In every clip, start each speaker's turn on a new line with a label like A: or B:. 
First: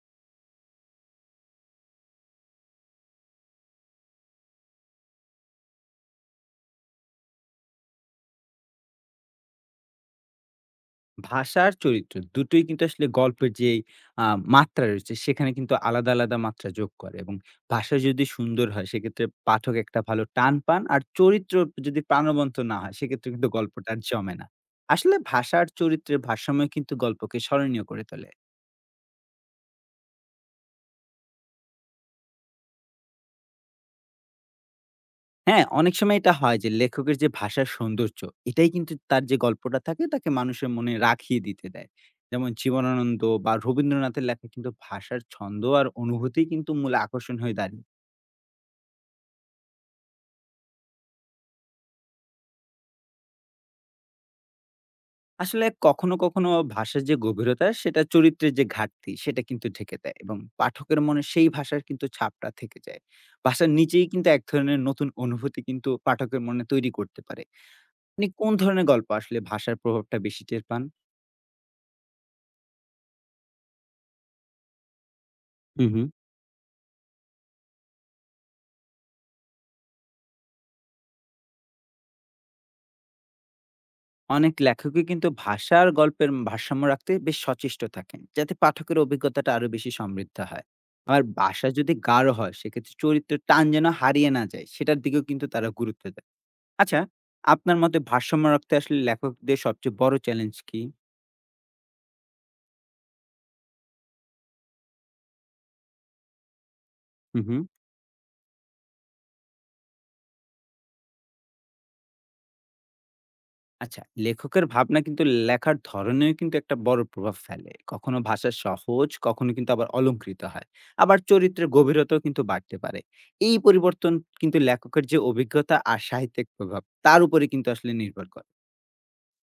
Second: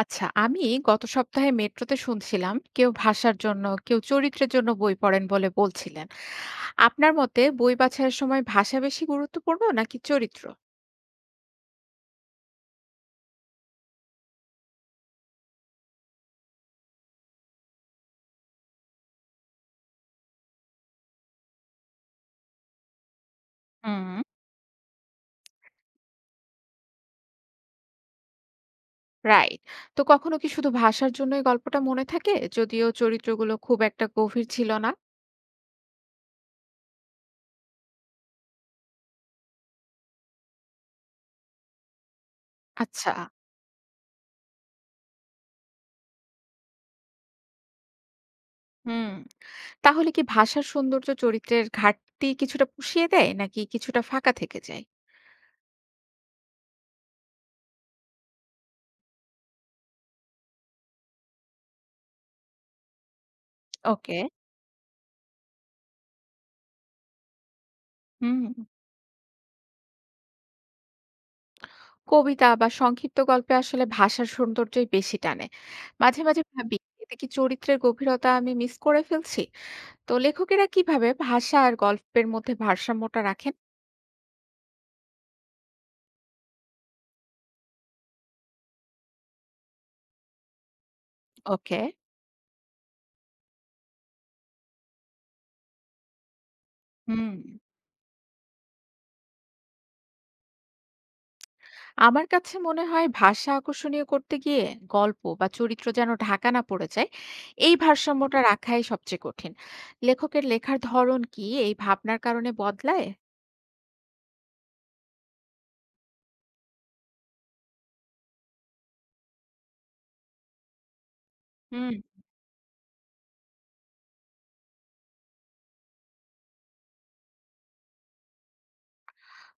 A: আচ্ছা, আমি গত সপ্তাহে মেট্রোতে শুনছিলাম কেউ ভাষার জন্য, কেউ চরিত্রের জন্য বই পড়েন বলে বলছিলেন। আপনার মতে বই বাছার সময় ভাষা বেশি গুরুত্বপূর্ণ নাকি চরিত্র?
B: ভাষা আর চরিত্র দুটোই কিন্তু আসলে গল্পের যে আ মাত্রা রয়েছে সেখানে কিন্তু আলাদা, আলাদা মাত্রা যোগ করে, এবং ভাষা যদি সুন্দর হয় সেক্ষেত্রে পাঠক একটা ভালো টান পান। আর চরিত্র যদি প্রাণবন্ত না হয় সেক্ষেত্রে কিন্তু গল্পটা আর
A: হুম।
B: জমে না। আসলে ভাষা আর চরিত্রের ভারসাম্যই কিন্তু গল্পকে স্মরণীয় করে তোলে।
A: রাইট। তো কখনো কি শুধু ভাষার জন্যই গল্পটা মনে থাকে যদিও চরিত্রগুলো খুব একটা গভীর ছিল না?
B: হ্যাঁ, অনেক সময় এটা হয় যে, লেখকের যে ভাষার সৌন্দর্য, এটাই কিন্তু তার যে গল্পটা থাকে তাকে মানুষের মনে রাখিয়ে দিতে দেয়। যেমন
A: আচ্ছা।
B: জীবনানন্দ বা রবীন্দ্রনাথের লেখা, কিন্তু ভাষার ছন্দ আর অনুভূতিই কিন্তু মূল আকর্ষণ হয়ে দাঁড়িয়ে।
A: হুম। তাহলে কি ভাষার সৌন্দর্য চরিত্রের ঘাটতি কিছুটা পুষিয়ে দেয় নাকি কিছুটা ফাঁকা থেকে যায়?
B: আসলে কখনো, কখনো ভাষার যে গভীরতা, সেটা চরিত্রের যে ঘাটতি সেটা কিন্তু ঢেকে দেয়, এবং পাঠকের মনে সেই ভাষার কিন্তু ছাপটা থেকে যায়। ভাষার নিচেই
A: ওকে।
B: কিন্তু এক ধরনের নতুন অনুভূতি কিন্তু পাঠকের মনে তৈরি করতে পারে। আপনি
A: হুম।
B: কোন ধরনের গল্প আসলে ভাষার প্রভাবটা বেশি টের পান?
A: কবিতা বা সংক্ষিপ্ত গল্পে আসলে ভাষার সৌন্দর্যই বেশি টানে।
B: হুম, হুম।
A: মাঝে মাঝে ভাবি, এতে কি চরিত্রের গভীরতা আমি মিস করে ফেলছি? তো লেখকেরা কিভাবে ভাষা আর গল্পের মধ্যে ভারসাম্যটা রাখেন?
B: অনেক লেখকই কিন্তু ভাষা আর গল্পের ভারসাম্য রাখতে বেশ সচেষ্ট থাকেন, যাতে পাঠকের অভিজ্ঞতাটা আরো বেশি সমৃদ্ধ হয়। আর ভাষা
A: ওকে।
B: যদি গাঢ় হয় সেক্ষেত্রে চরিত্রের টান যেন হারিয়ে না যায়, সেটার দিকেও কিন্তু তারা গুরুত্ব। আচ্ছা,
A: হুম।
B: আপনার মতে ভারসাম্য রাখতে আসলে লেখকদের সবচেয়ে বড় চ্যালেঞ্জ কি?
A: আমার কাছে মনে হয় ভাষা আকর্ষণীয় করতে গিয়ে গল্প বা চরিত্র যেন ঢাকা না পড়ে যায়,
B: হু, হু।
A: এই ভারসাম্যটা রাখাই সবচেয়ে কঠিন। লেখকের লেখার ধরন কি এই ভাবনার কারণে বদলায়?
B: আচ্ছা, লেখকের ভাবনা কিন্তু লেখার ধরনেও কিন্তু একটা বড় প্রভাব ফেলে। কখনো ভাষা সহজ, কখনো কিন্তু আবার অলংকৃত হয়। আবার চরিত্রের
A: হুম।
B: গভীরতাও কিন্তু বাড়তে পারে। এই পরিবর্তন কিন্তু লেখকের যে অভিজ্ঞতা আর সাহিত্যিক প্রভাব, তার উপরে কিন্তু আসলে নির্ভর করে।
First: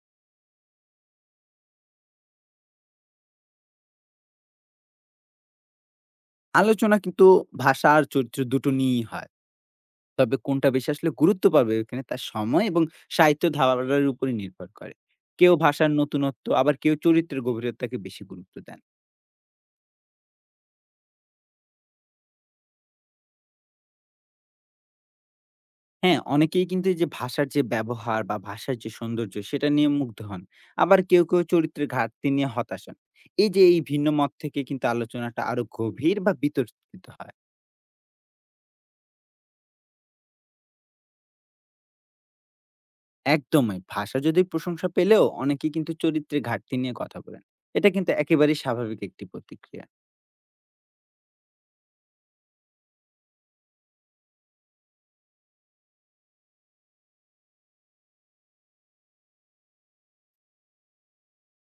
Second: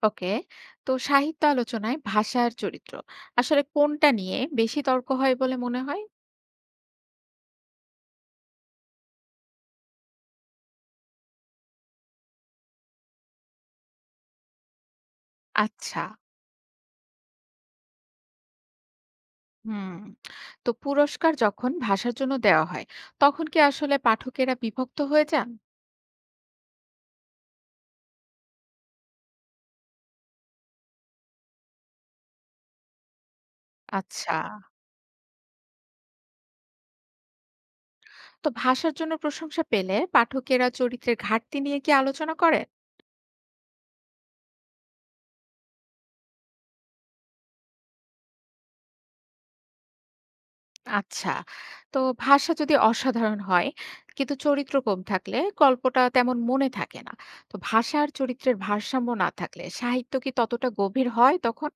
A: ওকে। তো সাহিত্য আলোচনায় ভাষার চরিত্র আসলে কোনটা নিয়ে বেশি তর্ক হয় বলে মনে হয়?
B: আলোচনা কিন্তু ভাষা আর চরিত্র দুটো নিয়েই হয়। তবে কোনটা বেশি আসলে গুরুত্ব পাবে ওইখানে, তার সময় এবং সাহিত্য ধারার উপরে নির্ভর করে। কেউ ভাষার
A: আচ্ছা।
B: নতুনত্ব, আবার কেউ চরিত্রের গভীরতাকে বেশি গুরুত্ব দেন।
A: হুম। তো পুরস্কার যখন ভাষার জন্য দেওয়া হয় তখন কি আসলে পাঠকেরা বিভক্ত হয়ে যান?
B: হ্যাঁ, অনেকেই কিন্তু এই যে ভাষার যে ব্যবহার বা ভাষার যে সৌন্দর্য, সেটা নিয়ে মুগ্ধ হন। আবার কেউ, কেউ চরিত্রের ঘাটতি নিয়ে হতাশ হন। এই যে এই ভিন্ন মত
A: আচ্ছা।
B: থেকে কিন্তু আলোচনাটা আরো গভীর বা বিতর্কিত হয়।
A: তো ভাষার জন্য প্রশংসা পেলে পাঠকেরা চরিত্রের ঘাটতি নিয়ে কি আলোচনা করে?
B: একদমই, ভাষা যদি প্রশংসা পেলেও অনেকেই কিন্তু চরিত্রের ঘাটতি নিয়ে কথা বলেন। এটা কিন্তু একেবারেই স্বাভাবিক একটি প্রতিক্রিয়া।
A: আচ্ছা। তো ভাষা যদি অসাধারণ হয় কিন্তু চরিত্র কম থাকলে গল্পটা তেমন মনে থাকে না। তো ভাষা আর চরিত্রের ভারসাম্য না থাকলে সাহিত্য কি ততটা গভীর হয় তখন?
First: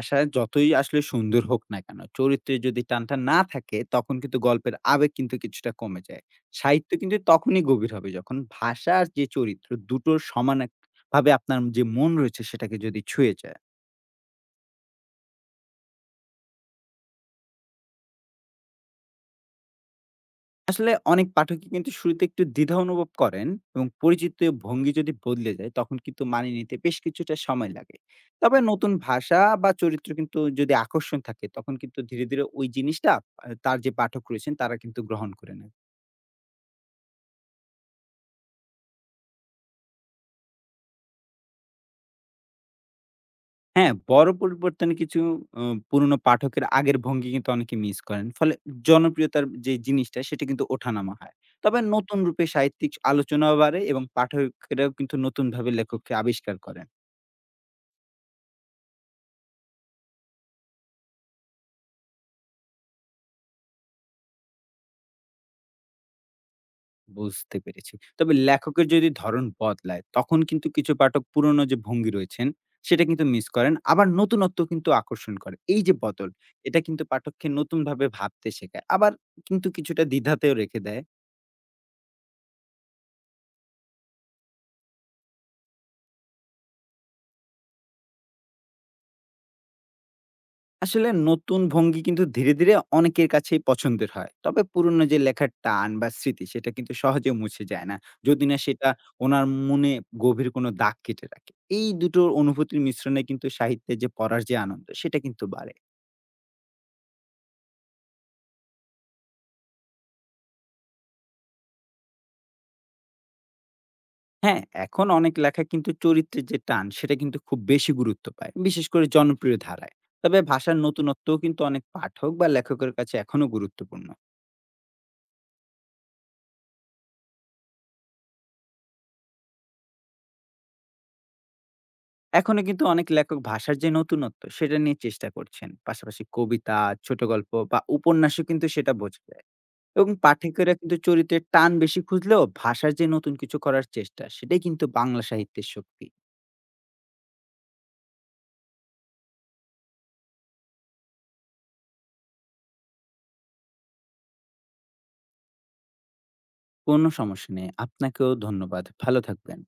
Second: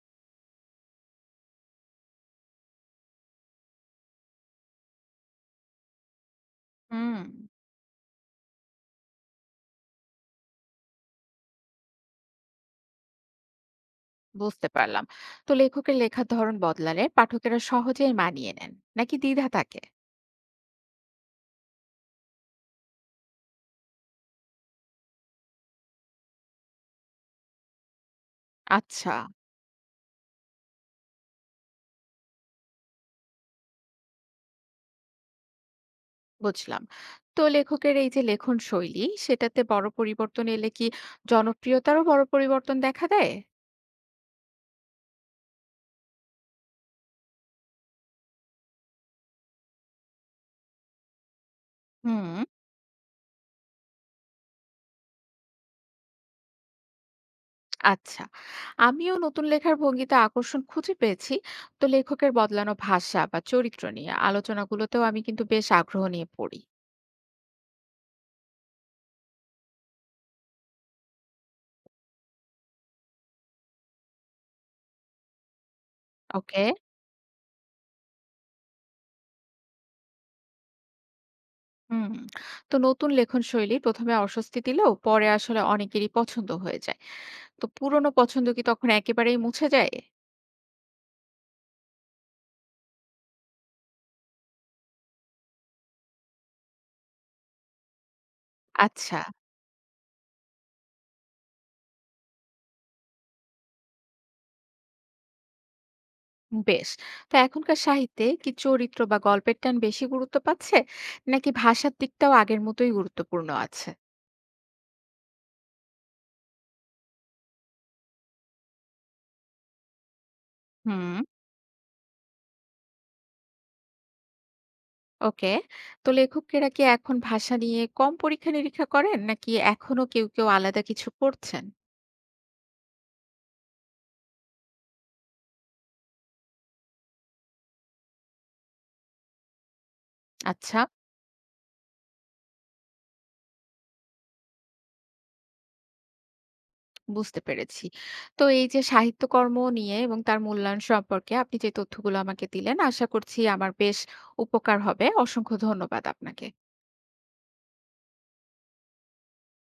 B: আশা যতই আসলে সুন্দর হোক না কেন, চরিত্রে যদি টানটা না থাকে, তখন কিন্তু গল্পের আবেগ কিন্তু কিছুটা কমে যায়। সাহিত্য কিন্তু
A: হুম।
B: তখনই গভীর হবে যখন ভাষা আর যে চরিত্র দুটোর সমান এক ভাবে আপনার যে মন রয়েছে সেটাকে যদি ছুঁয়ে যায়।
A: বুঝতে পারলাম। তো লেখকের লেখার ধরন বদলালে পাঠকেরা সহজেই মানিয়ে নেন নাকি দ্বিধা থাকে?
B: আসলে অনেক পাঠকই কিন্তু শুরুতে একটু দ্বিধা অনুভব করেন, এবং পরিচিত ভঙ্গি যদি বদলে যায় তখন কিন্তু মানিয়ে নিতে বেশ কিছুটা সময় লাগে। তবে নতুন
A: আচ্ছা।
B: ভাষা বা চরিত্র কিন্তু যদি আকর্ষণ থাকে তখন কিন্তু ধীরে, ধীরে ওই জিনিসটা তার যে পাঠক রয়েছেন তারা কিন্তু গ্রহণ করে নেন।
A: বুঝলাম। তো লেখকের এই যে লেখন শৈলী সেটাতে বড় পরিবর্তন এলে কি জনপ্রিয়তারও বড় পরিবর্তন দেখা দেয়?
B: হ্যাঁ, বড় পরিবর্তনে কিছু অ পুরনো পাঠকের আগের ভঙ্গি কিন্তু অনেকে মিস করেন। ফলে জনপ্রিয়তার যে জিনিসটা সেটা কিন্তু ওঠানামা হয়। তবে নতুন
A: হুম।
B: রূপে সাহিত্যিক আলোচনাও বাড়ে, এবং পাঠকেরাও কিন্তু নতুনভাবে লেখককে আবিষ্কার করেন।
A: আচ্ছা। আমিও নতুন লেখার ভঙ্গিতে আকর্ষণ খুঁজে পেয়েছি। তো লেখকের বদলানো ভাষা বা চরিত্র নিয়ে আলোচনাগুলোতেও আমি কিন্তু বেশ আগ্রহ নিয়ে পড়ি।
B: বুঝতে পেরেছি। তবে লেখকের যদি ধরন বদলায় তখন কিন্তু কিছু পাঠক পুরনো যে ভঙ্গি রয়েছেন সেটা কিন্তু মিস করেন। আবার নতুনত্ব কিন্তু আকর্ষণ করে। এই যে বদল,
A: ওকে।
B: এটা কিন্তু পাঠককে নতুনভাবে ভাবতে শেখায়। আবার কিন্তু কিছুটা দ্বিধাতেও রেখে দেয়।
A: হুম। তো নতুন লেখন শৈলী প্রথমে অস্বস্তি দিলেও পরে আসলে অনেকেরই পছন্দ হয়ে যায়। তো পুরনো পছন্দ কি তখন একেবারেই মুছে যায়?
B: আসলে নতুন ভঙ্গি কিন্তু ধীরে, ধীরে অনেকের কাছেই পছন্দের হয়। তবে পুরনো যে লেখার টান বা স্মৃতি, সেটা কিন্তু সহজে মুছে যায় না, যদি না সেটা
A: আচ্ছা।
B: ওনার মনে গভীর কোনো দাগ কেটে রাখে। এই দুটোর অনুভূতির মিশ্রণে কিন্তু সাহিত্যে যে পড়ার যে আনন্দ সেটা কিন্তু বাড়ে।
A: বেশ। তো এখনকার সাহিত্যে কি চরিত্র বা গল্পের টান বেশি গুরুত্ব পাচ্ছে নাকি ভাষার দিকটাও আগের মতোই গুরুত্বপূর্ণ আছে?
B: হ্যাঁ, এখন অনেক লেখা কিন্তু চরিত্রের যে টান সেটা কিন্তু খুব বেশি গুরুত্ব পায়, বিশেষ করে জনপ্রিয় ধারায়। তবে ভাষার
A: হুম।
B: নতুনত্বও কিন্তু অনেক পাঠক বা লেখকের কাছে এখনো গুরুত্বপূর্ণ।
A: ওকে। তো লেখকেরা কি এখন ভাষা নিয়ে কম পরীক্ষা নিরীক্ষা করেন নাকি এখনো কেউ কেউ আলাদা কিছু করছেন?
B: এখনো কিন্তু অনেক লেখক ভাষার যে নতুনত্ব সেটা নিয়ে চেষ্টা করছেন, পাশাপাশি কবিতা, ছোট গল্প বা উপন্যাসও কিন্তু সেটা বোঝা যায়, এবং পাঠকেরা
A: আচ্ছা।
B: কিন্তু চরিত্রের টান বেশি খুঁজলেও ভাষার যে নতুন কিছু করার চেষ্টা, সেটাই কিন্তু বাংলা সাহিত্যের শক্তি।
A: বুঝতে পেরেছি। তো এই যে সাহিত্যকর্ম নিয়ে এবং তার মূল্যায়ন সম্পর্কে আপনি যে তথ্যগুলো আমাকে দিলেন আশা করছি আমার বেশ উপকার হবে। অসংখ্য ধন্যবাদ আপনাকে।
B: কোনো সমস্যা নেই, আপনাকেও ধন্যবাদ, ভালো থাকবেন।